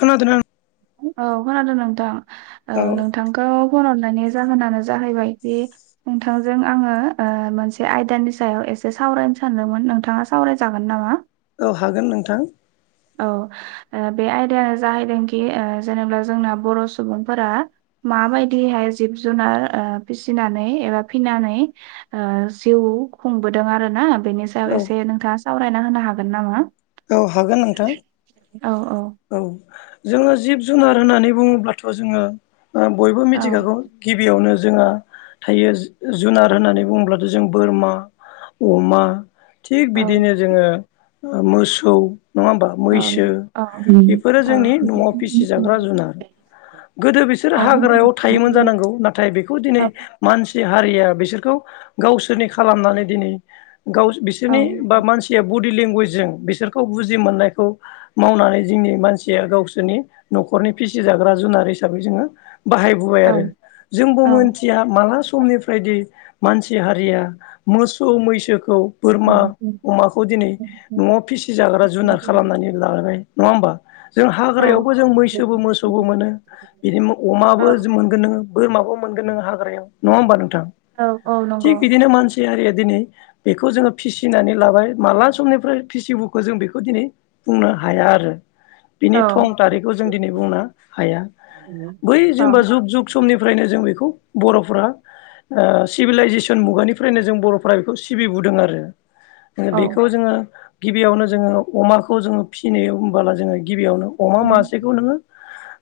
खोनादोंना नों औ खोनादों नोंथां ओ औ नोंथांखौ फन हर नायनि जाहोनानो जाहैबाय नोंथांजों आंङो ओ मोनसे आयदानि सायाव एसे साव‌ सावरायनो सानदोंमोन नोंथाङा सावरायजागोन नामा! औ हागोन नोंथां। औ ओ बे आयदायानो जाहैदोंखि ओ जेनेब्ला जोंना बर' सुबुंफोरा मा माबायदिहाय जिब जुनार ओ फिसिनानै एबा फिनानै ओ जिउ खु खुंबोदों आरो ना बेनि सायाव औ एसे नोंथांङा सावरायना होनो हागोन नामा? औ हागोन नोंथां औ औ जोंङो जिब जुनार होननानै बुङोब्लाथ' जोंङो ओ बयबो औ मिथिखागौ गिबियावनोज जोंहा थायो जु जुनार होननानै बुङोब्लाथ' जों बोरमा, अमा थिग औ बिदिनो जोंङो ओ मोसौ नङा होमबा मैसो औ बेफोरो औ जोंनि न'आव फिसिजाग्रा औ जुनार । गोदो बिसोर औ हाग्रायाव थायोमोन जानांगौ नाथाय बेखौ दिनै मानस सि हारिया बिसोरखौ गावसोरनि खालामनानै दिनै गावस औ बिसोरनि बा मानसिया बडि लेंगुवेजजों बिसोर खौ बुजि मोननायखौ मावनानै जोंनि मानसिया गावसोरनि न'खरनि फिसिजाग्रा जुनारयै हिसाबै जोंङो बाहायबोबाय आरो जोंबो औ मोनथिया माला स समनिफ्रायदि मानसि हारिया मोसौ मैसोखौ बोरमा अमाखौ दिनै न'आव फिसिजाग्रा जुनार खालामनानै लाबाय नङा होमबा? जों हाग्रायावबो जों मैसोबो मोसौबो मोनो बिदि म अमाबो जो मोनगोन नोङो । बोरमाबो मोनगोन नों हाग्रायाव नङा होमबा नोंथां औ औ थिग नंगौ बिदिनो मानस सियारिया दिनै बेखौ जोङो फिसिनानै लाबाय माला समनिफ्राय फिसिबोख खो जों बेखौ दिनै बुंनो हाया आरो औ बिनि औ थं थारिखखौ जों दिनै बुंनो हाया । बै औ जेनबा जुग जुग समनिफ्रायनो जों बेखौ बर' फोरा ओ सिभिलाइजेसन मुगानिफ्रायनो जों बर'फोरा बेखौ सिबिबुदों आरो ओ औ बेखौ जोङो गिबियावनो जोङो अमाखौ जोङो फिसिनायाव होनबाला जोङो गिबियावनो अ अमा मासेखौ नोङो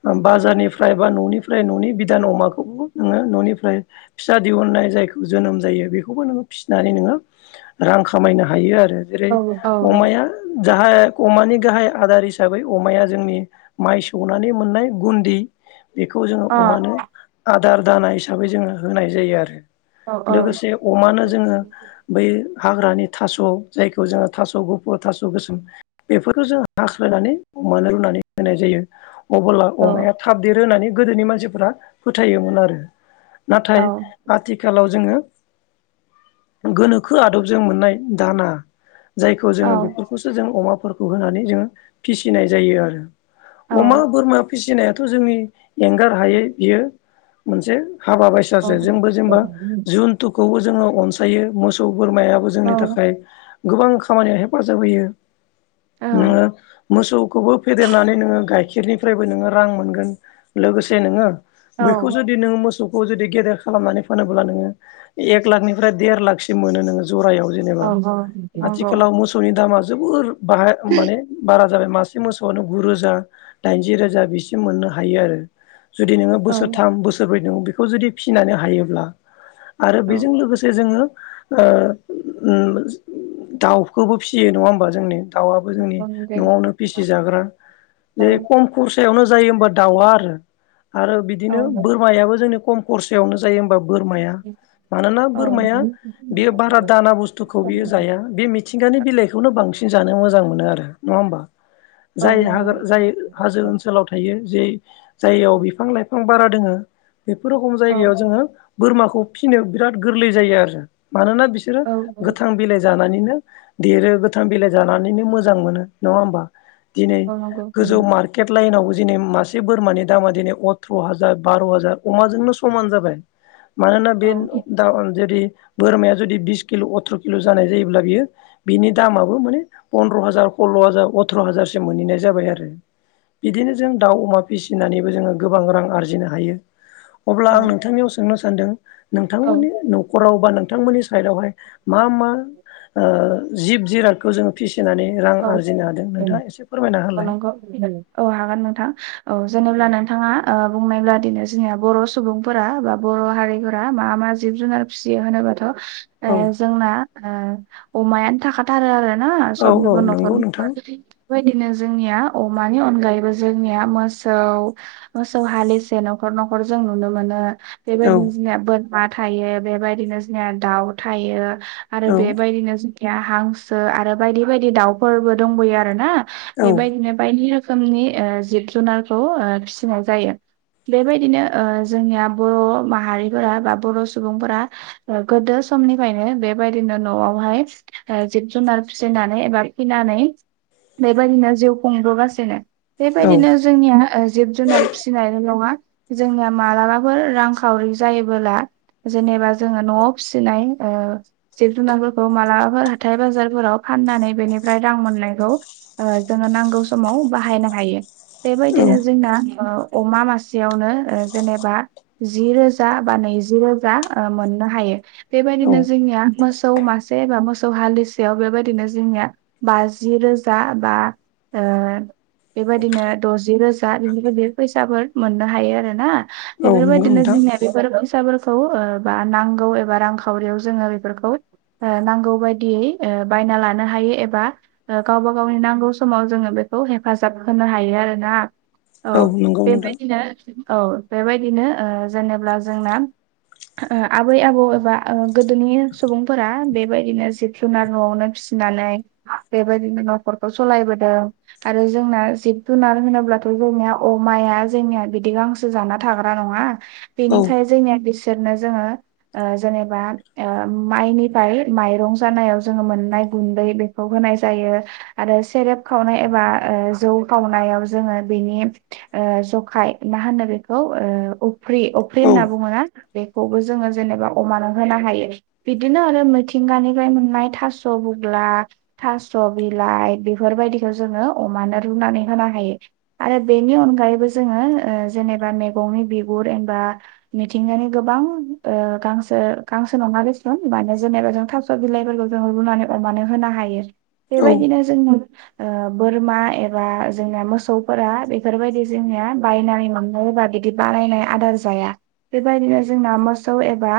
ओ बाजारनिफ्राय बा न'निफ्राय न'नि बिदान अमाखौ नोङो न'निफ्राय फिसा दिहुननाय जा जायखौ जोनोम जायो बेखौबो नोङो फिसिनानै नोङो रां खामायनो हायो आरो ओ जेरै औ अमाया जाहाय अमानि गाहाय आदार हिसाबै अमाया जोंनि माइ सौनानै मोननाय गुन्दि बेखौ जोङो अमानो आदार दाना हिसाबै जोङो होनाय जायो आरो लोगोसे अमानो जोङो बै हाग्रानि थास' जायखौ जोङो थास' गुफुर थास' गोसोम बेफोरो जों हाख्लायनानै अमानो रुनानै होनाय जायो। अबोला अमाया थाब देरो होननानै गोदोनि मानसिफोरा फोथायोमोन आरो नाथाय आथिखालाव ज जोङो गोनोखो आदबजों मोननाय दाना जायखौ जोङो बेफोरखौसो जों अमाफोरखौ होनानै जों फिसिनाय जायो आरो अमा बोरमा फिसिनायाथ' जोंनि एंगार हायै बियो मोनसे हाबा बायसासो जोंबो जेनेबा जुुनथुखौबो जोङो अनसायो मोसौ बोरमायाबो जोंनि थाखाय गोबां खामानियाव हेफाजाब होयो । नोङो मोसौखौबो फेदेरनानै नोङो गाइखेरनिफ्रायबो नोङो रां मोनगोन । लोगोसे नोङो बैखौ जुदि नों मोसौ खौ जुदि गेदेर खालामनानै फानोब्ला नोङो एक लाखनिफ्राय देर लाखसिम मोनो नोङो । जरायाव जेनेबा आथिखालाव मोसौनि दामा जोबोर बाहाय माने बारा जाबाय मासे मोसौआनो गुु रोजा दाइनजि रोजा बिसिम मोननो हायो आरो । जुदि नोङो बोसोरथाम बोसोरब्रै नों बेखौ जुदि फिसिनानै हायोब्ला आरो बेजों लोगोसे जोङो ओ ओम दाउ खौबो फिसियो नङा होमबा जोंनि? दाउआबो जोंनि न'आवनो फिसि जाग्रा जे खम खरसायावनो जायो होमबा दाउआ आरो - आरो बिदिनो बोरमायाबो जोंनि खम खरसयावनो जायो होमबा बोरमाया औ मानोना औ बोरमाया बेयो बारा दाना बुस्थुखौ बियो जाया बे मि नि बिलाइखौनो बांसिन जानो मोजां मोनो आरो नङा होमबा? औ जाय नंगौ हागो जाय हाजो औ ओनसोलाव थायो जे जायगायाव बिफां लाइफां बारा दोङो बेफोर रखम औ जायगायाव जोङो बोरमाखौ फिसिनो बिराद गोरलै जायो आरो । मानोना बिसोरो औ नंगौ औ गोथां बिलाइ जानानैनो देरो गोथां बिलाइ जानानैनो मोजां मोनो नङा होमबा? दिनै गोजौ मार्केट लाइनावबो दिनै मासे बोरमानि दामा दिनै अथ्र' हाजार बार' हाजार अमाजोंनो समान जाबाय । मानोना बे दा जुदि बोरमाया जुदि बिस किल' अथ्र' किल' जानाय जायोब्ला बियो बिनि दामाबो माने पन्द्र' हाजार खल्ल' हाजार अथ्र' हाजारसो मोनहैनाय जाबाय आरो । बिदिनो जों दाउ अमा फिसिनानैबो जोङो गोबां रां आरजिनो हायो । अब्ला आं नोंथांनियाव सोंनो सानदों नोंथांमोननि न'खराव बा नोंथांमोननि साइडआवहाय मा - मा ओ जिब जिरादखौ जोङो फिसि औ फोरमायना - औ होलाय नंगौ औ हागोन नोंथां । औ जेनेब्ला नोंथाङा ओ बुंनायब्लादिनो जोंनिया बर' सुबुंफोरा बा बर' हारिफोरा मा मा जिब जुनार फिसियो होनोबा। औ जोंना ओ अमायानो थाखाथारो आरो ना। औ औ सबनिबो न'खर नंगौ नोंथां बेबायदिनो जोंनिया अमानि अनगायैबो जोंनिया मोसौ मोसौ हालिसे न'खर न'खर न'खर जों नुनो मोनो। औ बेबायदिनो जोंनिया बोरमा थायो बेबायदिनो जोंनिया दाउ थायो। आरो औ बेबायदिनो जोंखिया हांसो आरो बायदि बायदि दाउफोरबो दंबोयो आरो ना बेबायदिनो बायदि रोखोमनि ओ जिब जुनारखौ ओ फिसिनाय जायो। बेबायदिनो ओ जोंनिया बर' माहारिफोरा बा बर' सुबुंफोरा गोदो समनिफ्रायनो बेबायदिनो न'आवहाय ओ जिब जुनार फिसिनानै एबा फिनानै बेबायदिनो जिउ खुंबोगासिनो। औ बेबायदिनो जोंनिया जिब जुनार फिसिनायल' नङा। जोंनिया मालाबाफोर रांखावरि जायोबोला जेनेबा जोङो न'आव फिसिनाय ओ जिब जुनारफोरखौ मालाबाफोर हाथाय बाजारफोराव फाननानै बेनिफ्राय रां मोननायखौ ओ जोङो नांगौ समाव बाहायनो हायो। बेबायदिनो जोंना ओ अमा मासेयावनो ओ जेनेबा जि रोजा बा नैजि रोजा ओ मोननो हायो। औ बेबायदिनो जोंनिया मोसौ मासे बा मोसौ हालिसेयाव बेबायदि [inaudible] बिदिनो जोंनिया बाजि रोजा बा ओ बेबायदिनो दजि रोजा बिनिफ्राय बे फैसाफोर मोननो हायो आरो ना। औ नंगौ बेफोरबायदिनो नोंथां जोंनिया बेफोर फैसाफोर खौ ओ बा नांगौ एबा रांखावरियाव जोङो बेफोरखौ ओ नांगौ बायदियै ओ बायना लानो हायो एबा गावबा गावनि नांगौ समाव जोङो बेखौ हेफाजाब होनो हायो आरोना आ औ नंगौ नोंथां बेबायदिनो औ बेबायदिनो ओ जेनेब्ला जोंना आबै आबौ एबा ओ गोदोनि सुबुंफोरा बेबायदिनो जिब जुनार न'आवनो फिसिनानै बेबायदिनो न'खरखौ सालायबोदों आरो जोंना जिब जुनार होनोब्लाथ' जोंनिया अमा जोंनिया बिदि गांसो जाना थाग्रा नङा औ बेनिखाय जोंनि बिसोरनो जोङो ओ जेनेबा ओ माइनिफ्राय माइरं जानायाव जों मोननाय गुन्दै बेखौ होनाय जायो आरो सेरेब खावनाय एबा ओ जौ खावनाय याव जोङो बिनि ओ जखाय मा होनो बेखौ ओ अ फ्रि अफ्रि औ होनना बुङो ना बेखौबो जोङो जेनेबा अमानो होनो हायो बिदिनो आरो मिथिंगानिफ्राय मोननाय थास' बुग्ला थास' बिलाइ बेफोरबायदिखौ जोङो अमानो रुनानै होनो हायो आरो बेनि अनायैबो जोङो ओ जेनेबा मैगंनि बिगुर एबा मिंथिं गानि गोबां ओ गांसो गांसो नङा देसुन [unintelligible] जेनेबा जों थाबस' बिलाइफोरखौ जों रुनानै अमानो होनो हायो औ बेबायदिनो जों ओ बोरमा एबा जोंनिया मोसौफोरा बेफोरबायदि जोंनिया बायनानै मोनो सोरबा बिदि बानायनाय आदार जाया बेबायदिनो जोंना मोसौ एबा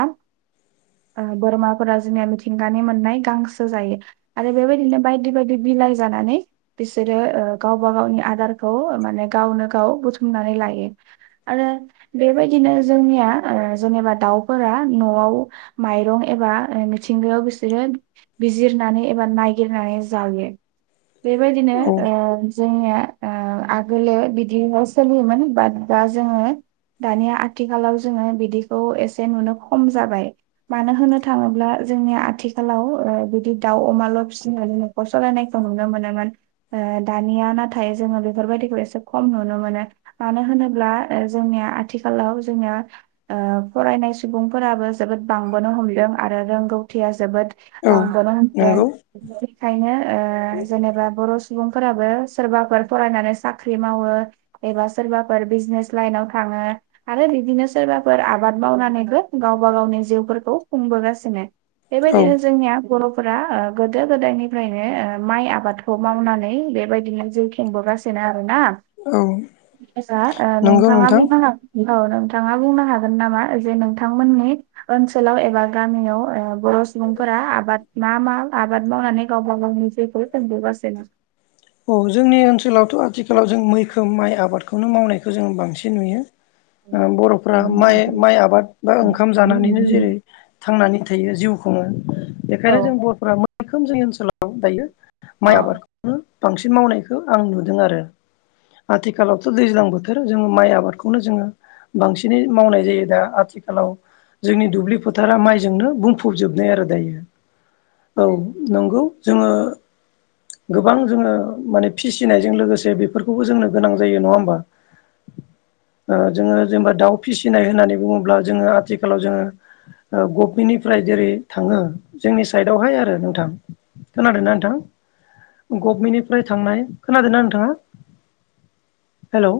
आ बोरमाफोरा जोंनिया मिथिंगानि मोननाय गांसो जायो आरो बेबायदिनो बायदि बायदि बिलाइ जानानै बिसोरो ओ गावबा गावनि आदारखौ माने गावनो गाव बुथुमनानै लायो आरो बेबायदिनो जोंनिया जेनेबा दाउफोरा न'आव माइरं एबा मिथिंगायाव बिसोरो बिजिरनानै एबा नायगिरनानै जायो बेबायदिनो औ ओ जोंनिया ओ आगोलो बिदिहाय सोलियोमोन बाट दा जोङो दानिया आथिखालाव जोङो बिदिखौ एसे नुनो खम जाबाय मानो होननो थाङोब्ला जोंनि आथिखालाव ओ बिदि दाउ अमाल' फिसिनानै नखर सलायनायखौ नुनो मोनोमोन ओ दानिया नाथाय जोङो बेफोरबायदिखौ एसे खम नुनो मोनो मानो होनोब्ला ओ जोंनिया आथिखालाव जोङो ओ फरायनाय सुबुंफोराबो जोबोद बांबोनो हमदों आरो रों गौथिया जोबोद औ ओ बांबोनो नंगौ होमदों एखायनो ओ जेनेबा बर' सुबुंफोराबो सोरबाफोर फरायनानै साख्रि मावो एबा सोरबाफोर बे बिजिनेस लाइनाव थाङो आरो बिदिनो सोरबाफोर आबाद मावनानैबो गावबा गावनि जिउफोरखौ खुंबोगासिनो औ बेबायदिनो जोंनिया बर'फोरा ओ गोदो गोदायनिफ्रायनो ओ माइ आबादखौ मावनानै बेबायदिनो जिउ खुंबो गासिनो आरोना आ नंगौ नोंथां नोंथाङा औ नोंथाङा बुंनो हागोन नामा जे नोंथांमोननि ओनसोलाव एबा गामियाव ओ बर' सुबुंफोरा आबाद मा-मा आबाद मावनानै गावबा गावनि जिउखौ खुंबोगासिनो औ जोंनि ओनसोलावथ' आथिखालाव जों मैखोम माइ आबादखौनो मावनायखौ जों बांसिन नुयो ओ बर'फोरा माइ माइ आबाद बा ओंखाम जानानैनो जेरै थांनानै थायो जिउ खुङो औ बेखायनो जों बर'फोरा मैखोम जोंनि ओनसोलाव दायो औ माइ आबादखौनो बांसिन मावनायखौ आं नुदों आरो आथिखालावथ' दैज्लां बोथोर जोङो माइ आबादखौनो जोङो बांसिनै मावनाय जायो दा आथिखालाव जोंनि दुब्लि फोथारा माइजोंनो बुंफबजोबनाय आरो दायो औ नंगौ जोङो गोबां जोङो माने फिसिनायजों लोगोसे बेफोरखौबो जोंनो गोनां जायो नङा होमबा ओ जोङो जेनेबा दाउ फिसिनाय होननानै बुङोब्ला जोङो आथिखालाव जोङो ओ गभमेन्टनिफ्राय जेरै थाङो जोंनि साइदआवहाय आरो नोंथां खोनादोंना नोंथां गभमेन्टनिफ्राय थांनाय खोनादोंना नोंथां हेलौ